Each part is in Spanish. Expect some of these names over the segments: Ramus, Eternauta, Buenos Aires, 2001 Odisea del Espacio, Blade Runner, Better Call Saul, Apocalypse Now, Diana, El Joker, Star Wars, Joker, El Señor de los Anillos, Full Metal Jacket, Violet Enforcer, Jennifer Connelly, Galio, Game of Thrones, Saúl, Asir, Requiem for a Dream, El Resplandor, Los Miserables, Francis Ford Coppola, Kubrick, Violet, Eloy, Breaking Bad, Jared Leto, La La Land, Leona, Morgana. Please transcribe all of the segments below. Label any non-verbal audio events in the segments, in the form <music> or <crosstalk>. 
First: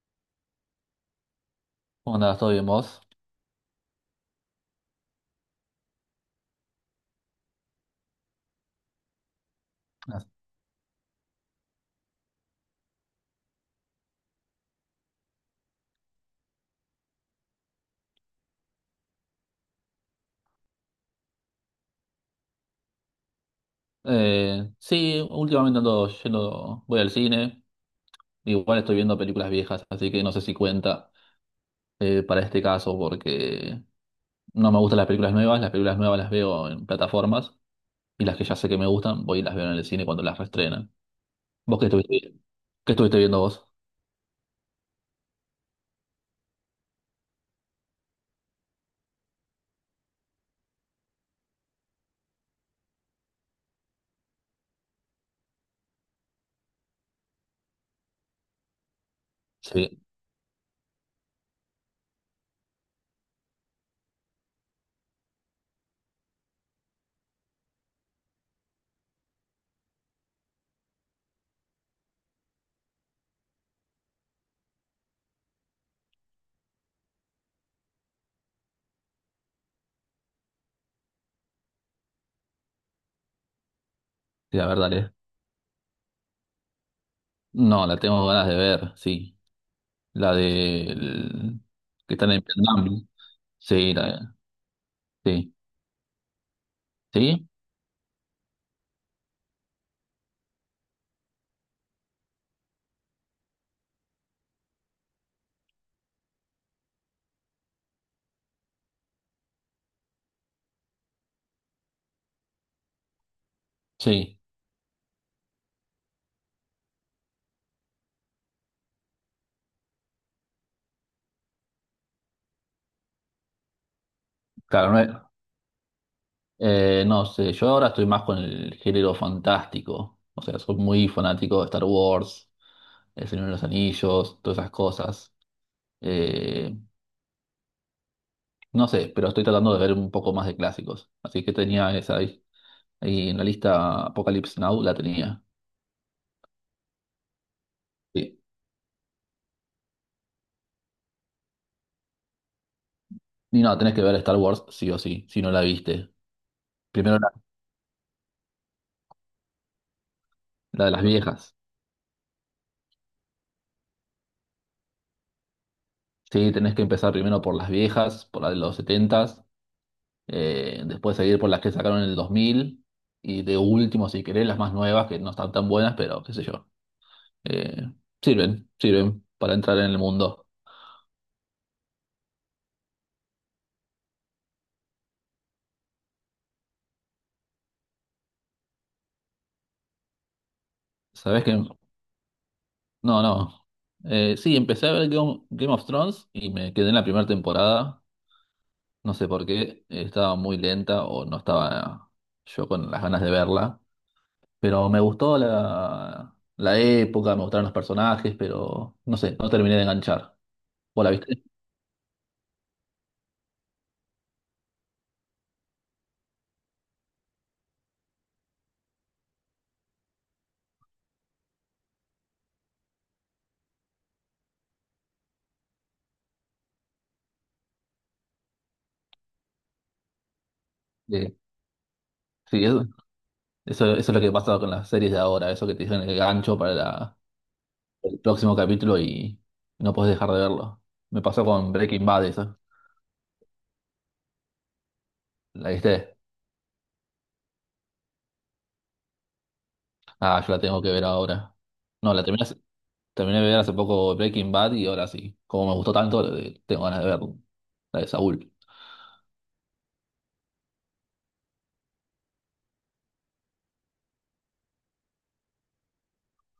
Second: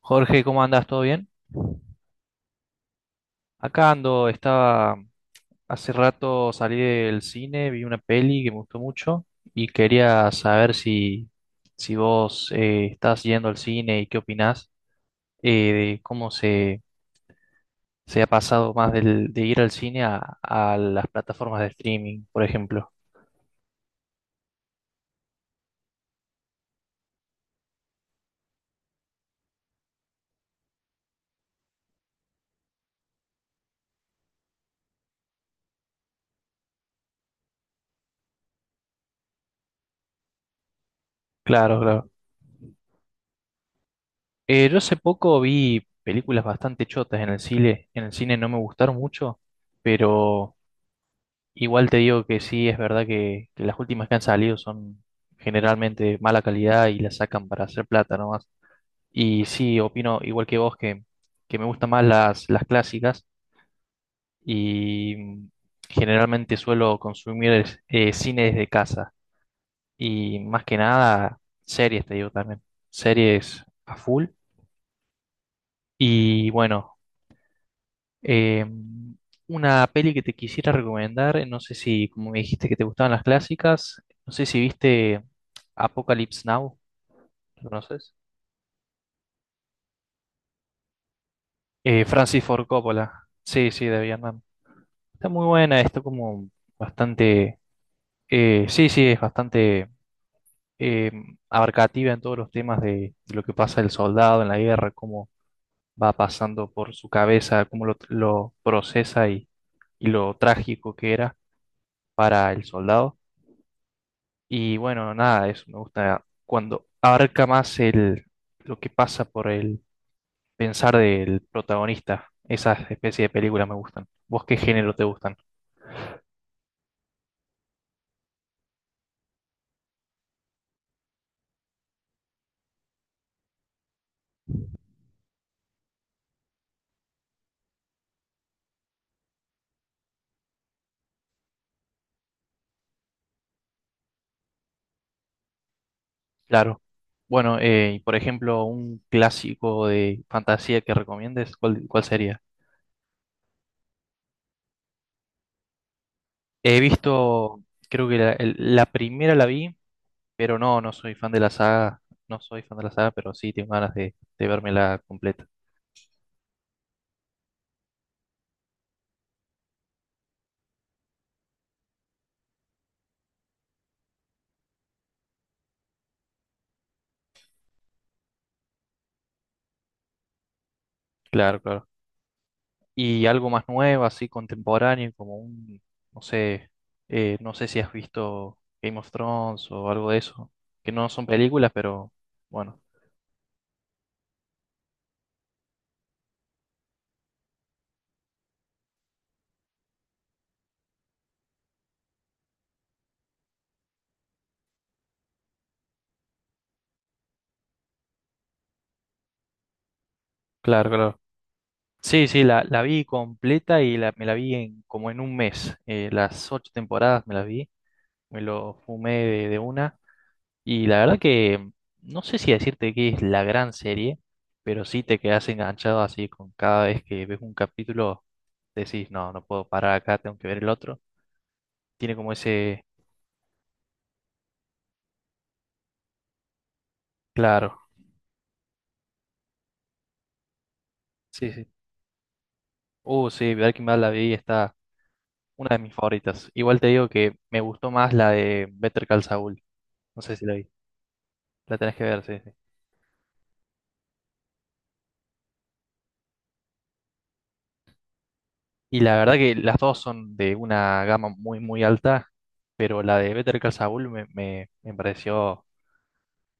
Jorge, ¿cómo andas? ¿Todo bien? ¿Cómo andás? ¿Todo bien vos? Acá ando, estaba hace rato salí del cine, vi una peli que me gustó mucho y Ah. quería saber si vos estás yendo al cine y qué opinás de cómo se ha pasado más de ir al cine a las plataformas de streaming, por ejemplo. Sí, últimamente ando yendo, voy al cine, igual estoy viendo películas viejas, así que no sé si cuenta para este caso porque no me gustan las películas nuevas, las películas nuevas las veo en plataformas y las que ya sé que me gustan, voy y las veo en el cine cuando las reestrenan. Claro, ¿Vos qué claro. Qué estuviste viendo vos? Yo hace poco vi películas bastante chotas en el cine no me gustaron mucho, pero igual te digo que sí, es verdad que las últimas que han salido son generalmente de mala calidad y las sacan para hacer plata nomás. Y sí, Sí, opino igual que vos que me gustan más las clásicas y generalmente suelo consumir cine desde casa y más que nada series, te digo también, series a full. Y bueno. Eh, una peli que te quisiera recomendar, no sé si, como me dijiste que te gustaban las clásicas, no sé sí, si la verdad es. viste Apocalypse Now, ¿lo No, la conoces? tengo ganas de ver, sí. La de Eh, que están Francis en Ford Vietnam. Coppola, sí, sí, Sí, de la, Vietnam. Está muy sí, buena, está como sí, bastante, sí, sí, es bastante eh, abarcativa en todos los temas de lo que pasa el soldado en la guerra, cómo va pasando por su cabeza, cómo lo procesa y lo trágico que era para el soldado. sí. Y bueno, nada, eso me gusta cuando abarca más el, lo que pasa por el pensar del protagonista. Esas especies de películas me gustan. ¿Vos qué Claro, género no te es. gustan? No sé, yo ahora estoy más con el género fantástico. O sea, soy muy fanático de Star Wars, El Señor de los Anillos, todas esas cosas. Eh, no sé, pero estoy tratando de ver un poco más de clásicos. Así que tenía esa ahí en la lista Apocalypse Now, la tenía. Claro. Bueno, y por Sí. ejemplo, un clásico de fantasía que recomiendes, ¿cuál sería? Y no, tenés que ver Star Wars sí o sí, si no la viste. He Primero la, visto, creo que la primera la vi, pero no, la de no las soy fan de la viejas. saga. No soy fan de la saga, pero sí tengo ganas de vérmela completa. Sí, tenés que empezar primero por las viejas, por la de los 70, después seguir por las que sacaron en el 2000 y de último, si querés, las más nuevas que no están tan buenas, pero qué sé yo. Eh, sirven para entrar en el mundo. Claro, claro. Y algo más nuevo, así contemporáneo, como un, no sé, no sé si has visto Game of Thrones o algo de eso, que no son ¿Sabés qué? películas, pero bueno, No, no. Sí, empecé a ver Game of Thrones y me quedé en la primera temporada. No sé por qué, estaba muy lenta o no estaba yo con las ganas de verla. Pero me gustó la época, me gustaron los personajes, pero no sé, no terminé de enganchar. claro, ¿Vos la claro. viste? Sí, sí, la vi completa y me la vi como en un mes, las ocho temporadas me las vi, me lo fumé de una y la verdad que no sé si decirte que es la gran serie, pero sí te quedas enganchado así con cada vez que ves un capítulo, decís, no, no puedo parar acá, tengo que ver el otro. Eh, Tiene como sí, es, ese. Eso, eso es lo que pasa con las series de ahora, eso que te dejan el gancho para Claro, el próximo capítulo y no puedes dejar de verlo. Me pasó sí, sí. con Breaking Bad, eso. Sí, Breaking Bad la vi, está una ¿La de mis viste? favoritas. Igual te digo que me gustó más la de Better Call Saul. No sé Ah, si yo la la vi. tengo que ver ahora. La tenés que No, ver, la sí, terminé, sí. hace- Terminé de ver hace poco Breaking Bad y ahora sí. Como me gustó tanto, tengo ganas de ver la de Saúl. Y la verdad que las dos son de una gama muy, muy alta, pero la de Better Call Saul me pareció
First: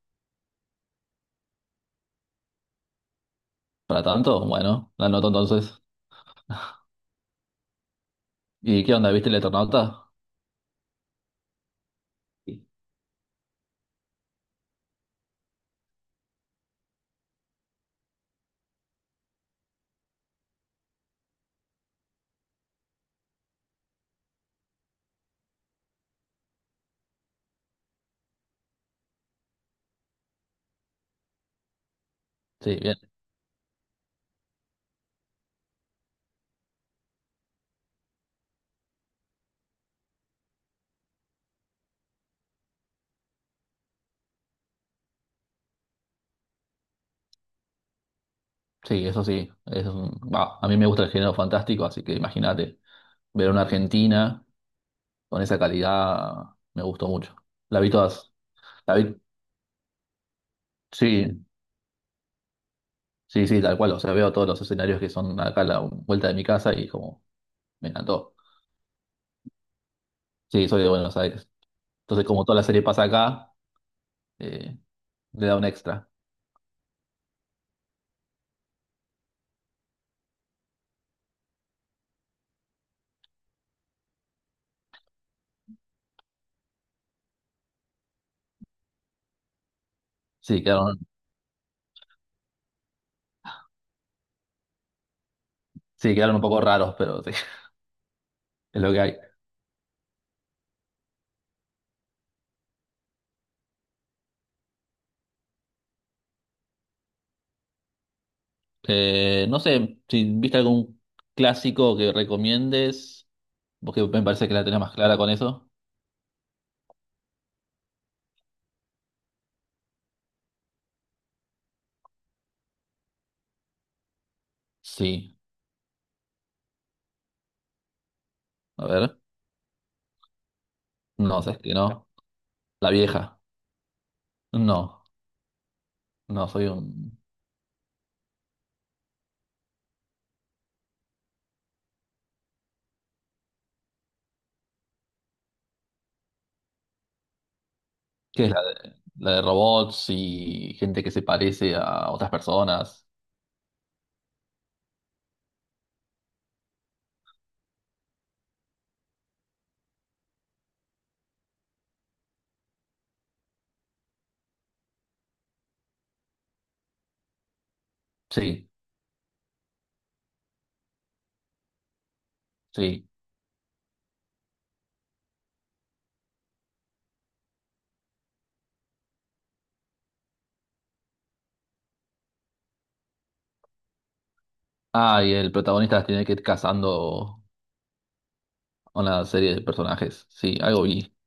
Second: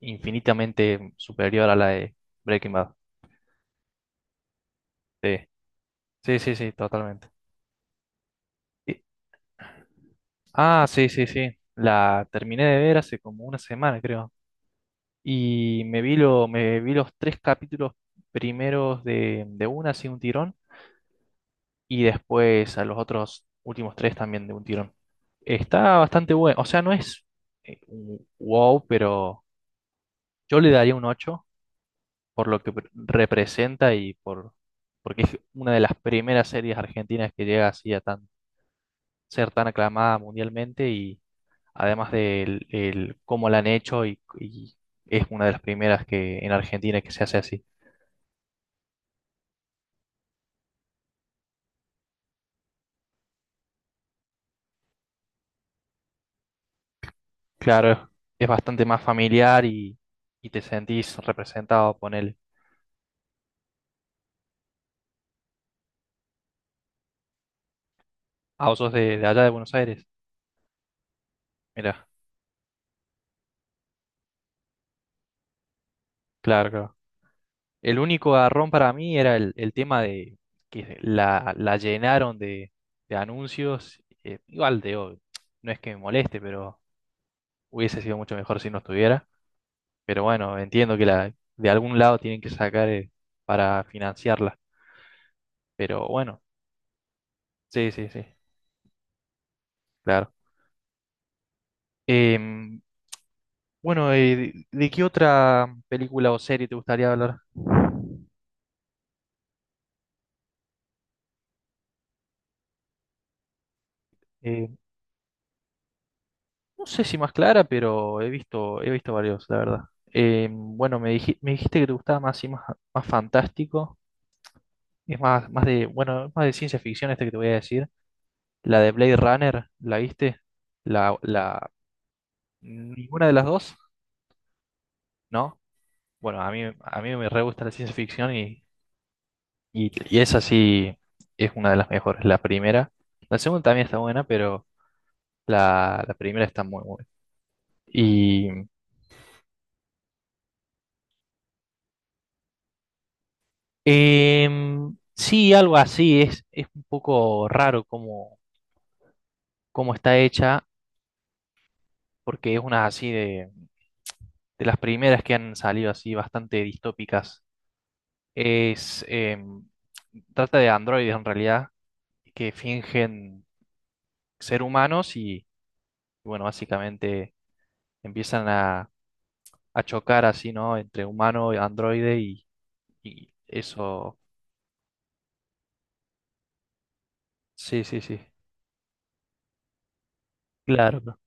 infinitamente superior a la de Breaking Bad. Para tanto, bueno, la anoto Sí, entonces. sí, sí, sí, totalmente. ¿Y Y- qué onda? ¿Viste el Eternauta? Ah, sí, sí, sí. La terminé Sí, de ver hace como una semana, creo. Y me vi los tres capítulos primeros de una, así un tirón, y después a los otros últimos tres también de un tirón. Está bastante bueno, o sea, no es un wow, pero yo le daría un 8 por lo que sí, pre- bien. representa y porque es una de las primeras series argentinas que llega así a ser tan aclamada mundialmente y además de el cómo la han hecho y es una de las primeras que en Argentina que se hace así. Sí, eso sí. Bah, a mí me gusta el género fantástico, así que imagínate ver una Argentina con esa calidad, me gustó mucho. La vi Claro, todas. es bastante La más vi, familiar y te sentís sí, representado, ponele. sí, sí, tal cual. O sea, veo todos los escenarios que son acá a la vuelta de mi casa y como me encantó. Ah, vos sos de allá de Buenos Aires. Sí, soy de Buenos Aires. Mira, Entonces, como toda la serie pasa acá, eh, le da un extra. claro, claro. El único garrón para mí era el tema de que la llenaron de anuncios. Igual de hoy. No es que me moleste, pero hubiese sido mucho mejor si no estuviera. Pero bueno, Sí, entiendo que quedaron, de algún lado tienen que sacar para financiarla. Pero sí, quedaron un bueno, poco raros, pero sí, <laughs> sí, sí, sí, es lo que hay. claro. Em, Bueno, ¿de qué otra película o serie te gustaría hablar? No sé si viste algún clásico que recomiendes, porque me parece que la Eh, tenés más clara con eso. no sé si más clara, pero he visto varios, la verdad. Bueno, me dijiste que te gustaba más y más, más fantástico. Es Sí, más de, bueno, es más de ciencia ficción este que te voy a decir. La a de Blade ver. Runner, ¿la viste? La, No, sé, la, que no. La vieja. ninguna de las dos, No, ¿no? Bueno, no, a mí, soy a mí un... me re gusta la ciencia ficción y esa sí es una de las mejores. La primera. La segunda también está buena, pero. La primera está muy buena. ¿Qué Y es la de robots y gente que se parece a otras personas? em, sí, algo así. Es un poco raro cómo está hecha, porque es una así de las primeras que han salido así bastante distópicas. Sí, Es, em, trata de androides en realidad, que sí. fingen ser humanos y, bueno, básicamente empiezan a chocar así, ¿no? Entre humano y androide y eso. Ah, y el protagonista las tiene que ir cazando Sí, sí, sí. a una serie de personajes. Sí, algo vi. Claro.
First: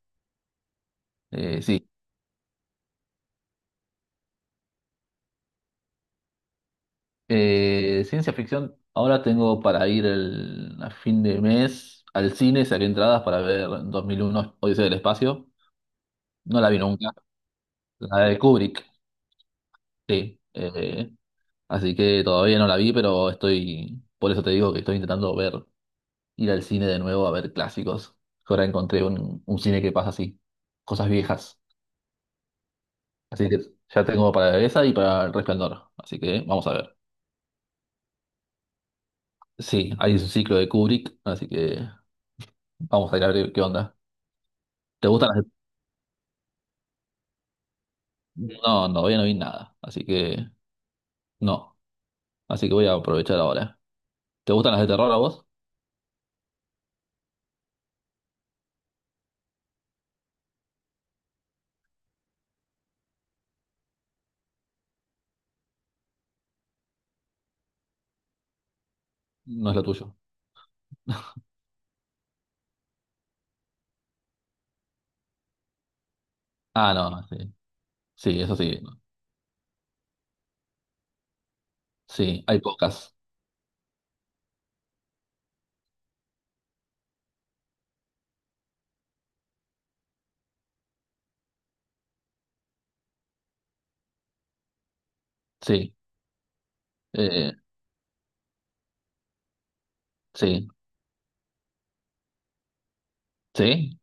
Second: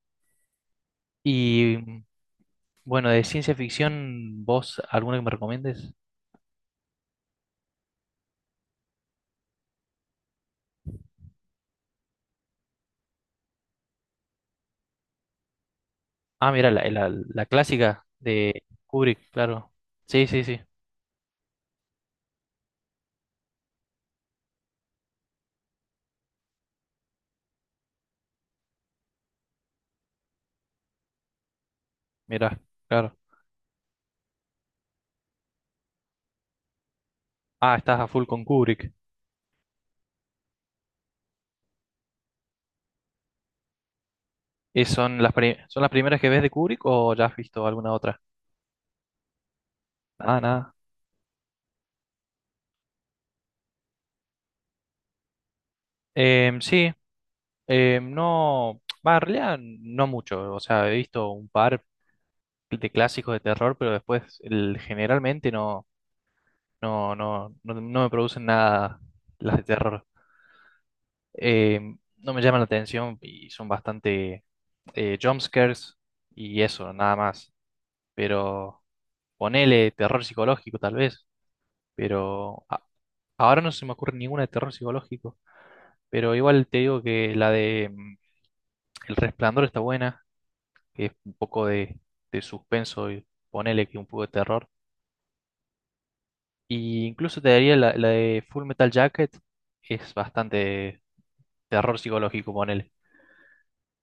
Sí. Y bueno, de ciencia ficción, ¿vos alguna que me recomiendes? Ciencia ficción. Ahora tengo para ir a fin de mes al cine, saqué entradas para ver 2001 Odisea del Espacio. Ah, No la mira, vi la, la- nunca. la clásica La de de Kubrick, Kubrick, claro. Sí, sí. sí, sí, Eh, Así que todavía no la vi, pero estoy. Por eso te digo que estoy intentando ver ir al cine de nuevo a ver clásicos. Ahora encontré un cine que pasa así, cosas viejas. mira, claro. Así que ya tengo para esa y para El Resplandor. Así que vamos a ver. Ah, estás a full con Kubrick. Sí, hay un ciclo de Kubrick, así que vamos a ir a ver qué onda. ¿Te ¿Son gustan las, las de... pri- son las primeras que ves de Kubrick o ya has visto alguna otra? No, no, todavía no vi nada, así Ah, que nada. no. Así que voy a aprovechar ahora. ¿Te gustan las de terror a vos? Sí, no, va, en realidad no mucho. O sea, he visto un par de clásicos de terror, pero después generalmente no, no, no, no, no me producen nada las de No es lo terror. tuyo. eh, no me llaman la atención y son bastante jumpscares y eso, Ah, no, nada no, sí. más. Sí, eso sí. Pero ponele terror psicológico tal vez, Sí, hay pero pocas. ahora no se me ocurre ninguna de terror psicológico. Pero igual te digo que la de El Resplandor está buena, que es un poco de suspenso y ponele que un poco de terror. Sí, Y incluso te eh, daría la de Full Metal Jacket, es sí, bastante terror psicológico, ponele. sí.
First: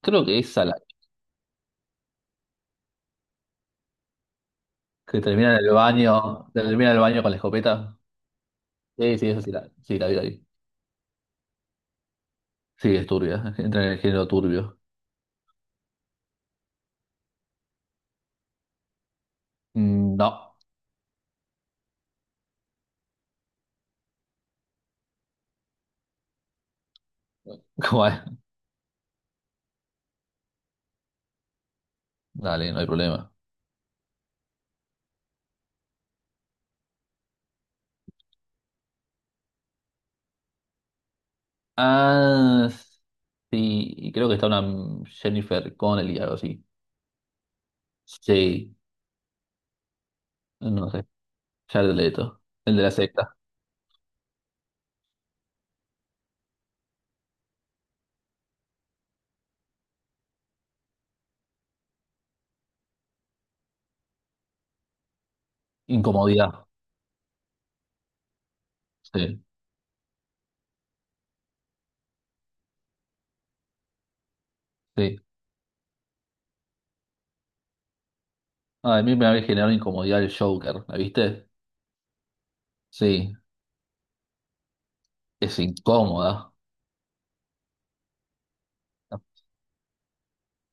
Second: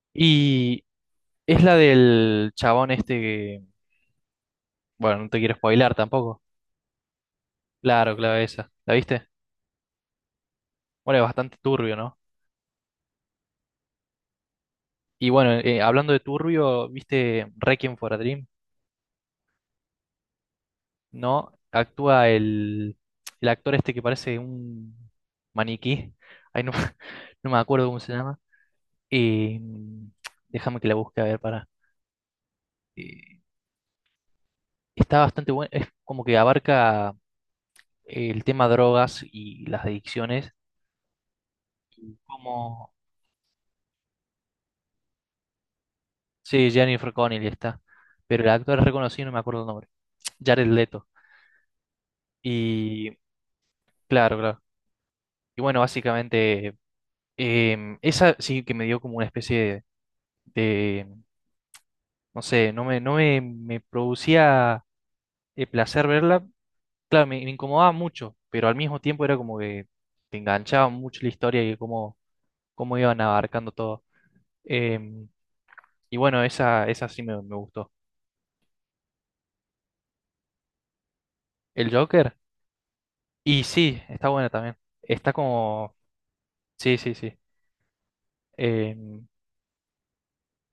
Creo que esa Y es la del chabón este que, que bueno, no te termina quiero en el spoilar tampoco. baño, termina en el baño con la escopeta. Claro, claro, esa. ¿La Sí, viste? sí, eso sí sí, la vi ahí. Bueno, es bastante turbio, ¿no? Sí, es turbia, entra en el género turbio. Y bueno, hablando de turbio, ¿viste Requiem for a Dream? Mm, no, ¿No? Actúa el actor este que parece un maniquí. Ay, no, <laughs> no me <laughs> acuerdo cómo ¿cómo se es? llama. Eh, déjame que la busque a ver para. Dale, no hay problema. eh, está bastante bueno. Es como que abarca el tema drogas y las adicciones. Y Ah, cómo sí, y creo que está una Jennifer Connelly, algo así. Sí, Jennifer Connelly está. Pero el Sí, actor es reconocido, no me acuerdo el nombre. Jared no sé, Leto. ya el leto. El de la Y secta. claro, claro. Y bueno, básicamente, esa sí que me dio como una especie de, de, no sé, no me producía placer verla. Incomodidad. Claro, me incomodaba mucho, pero al mismo tiempo era Sí, como que te enganchaba mucho la historia y cómo iban abarcando todo. sí. Em, y bueno, esa sí me gustó. Ah, a mí me había generado incomodidad el Joker, ¿la viste? El Joker, Sí, y sí, está buena también. Está es como, incómoda. sí, sí, sí. Me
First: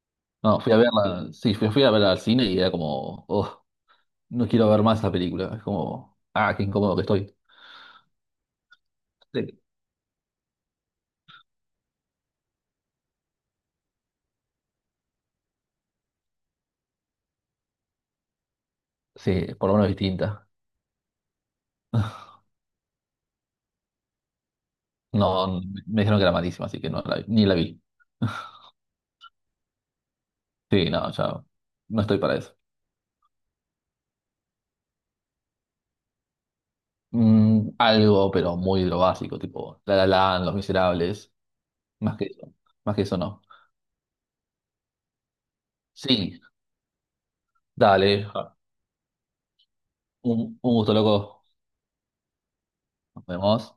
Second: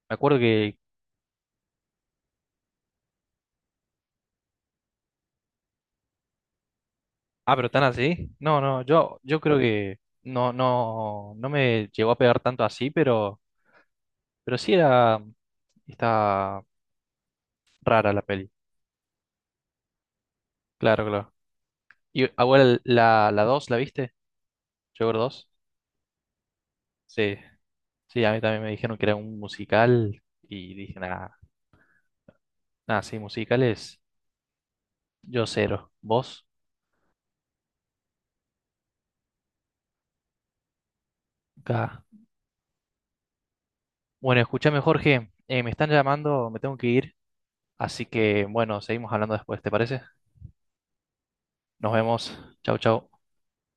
acuerdo No, fui que. a verla, sí, fui a verla al cine y era como, "Ugh", no quiero ver más la película. Es como, ah, qué incómodo que estoy. Ah, pero tan así. No, no, yo creo Sí. que no, no, no me llegó a pegar tanto así, pero sí era. Está rara la peli. Sí, por lo menos distinta. Claro, claro. ¿Y <laughs> abuela, la 2 la viste? ¿Joker 2 No, me dijeron que era malísima, así que no la vi, Sí, ni la vi. sí, a mí <laughs> también me dijeron que era un musical y Sí, dije, no, nada, ya no estoy para eso. nada, sí, musicales, yo cero. ¿Vos? Mm, algo, pero muy de lo básico, tipo La La Land, Los Miserables, Acá. más que eso, más que eso no. Bueno, escúchame, Jorge, me están Sí, llamando, me tengo que ir, así dale, que ja, bueno, seguimos hablando después, ¿te parece? Un gusto loco, Nos vemos. Chau, nos chau. vemos.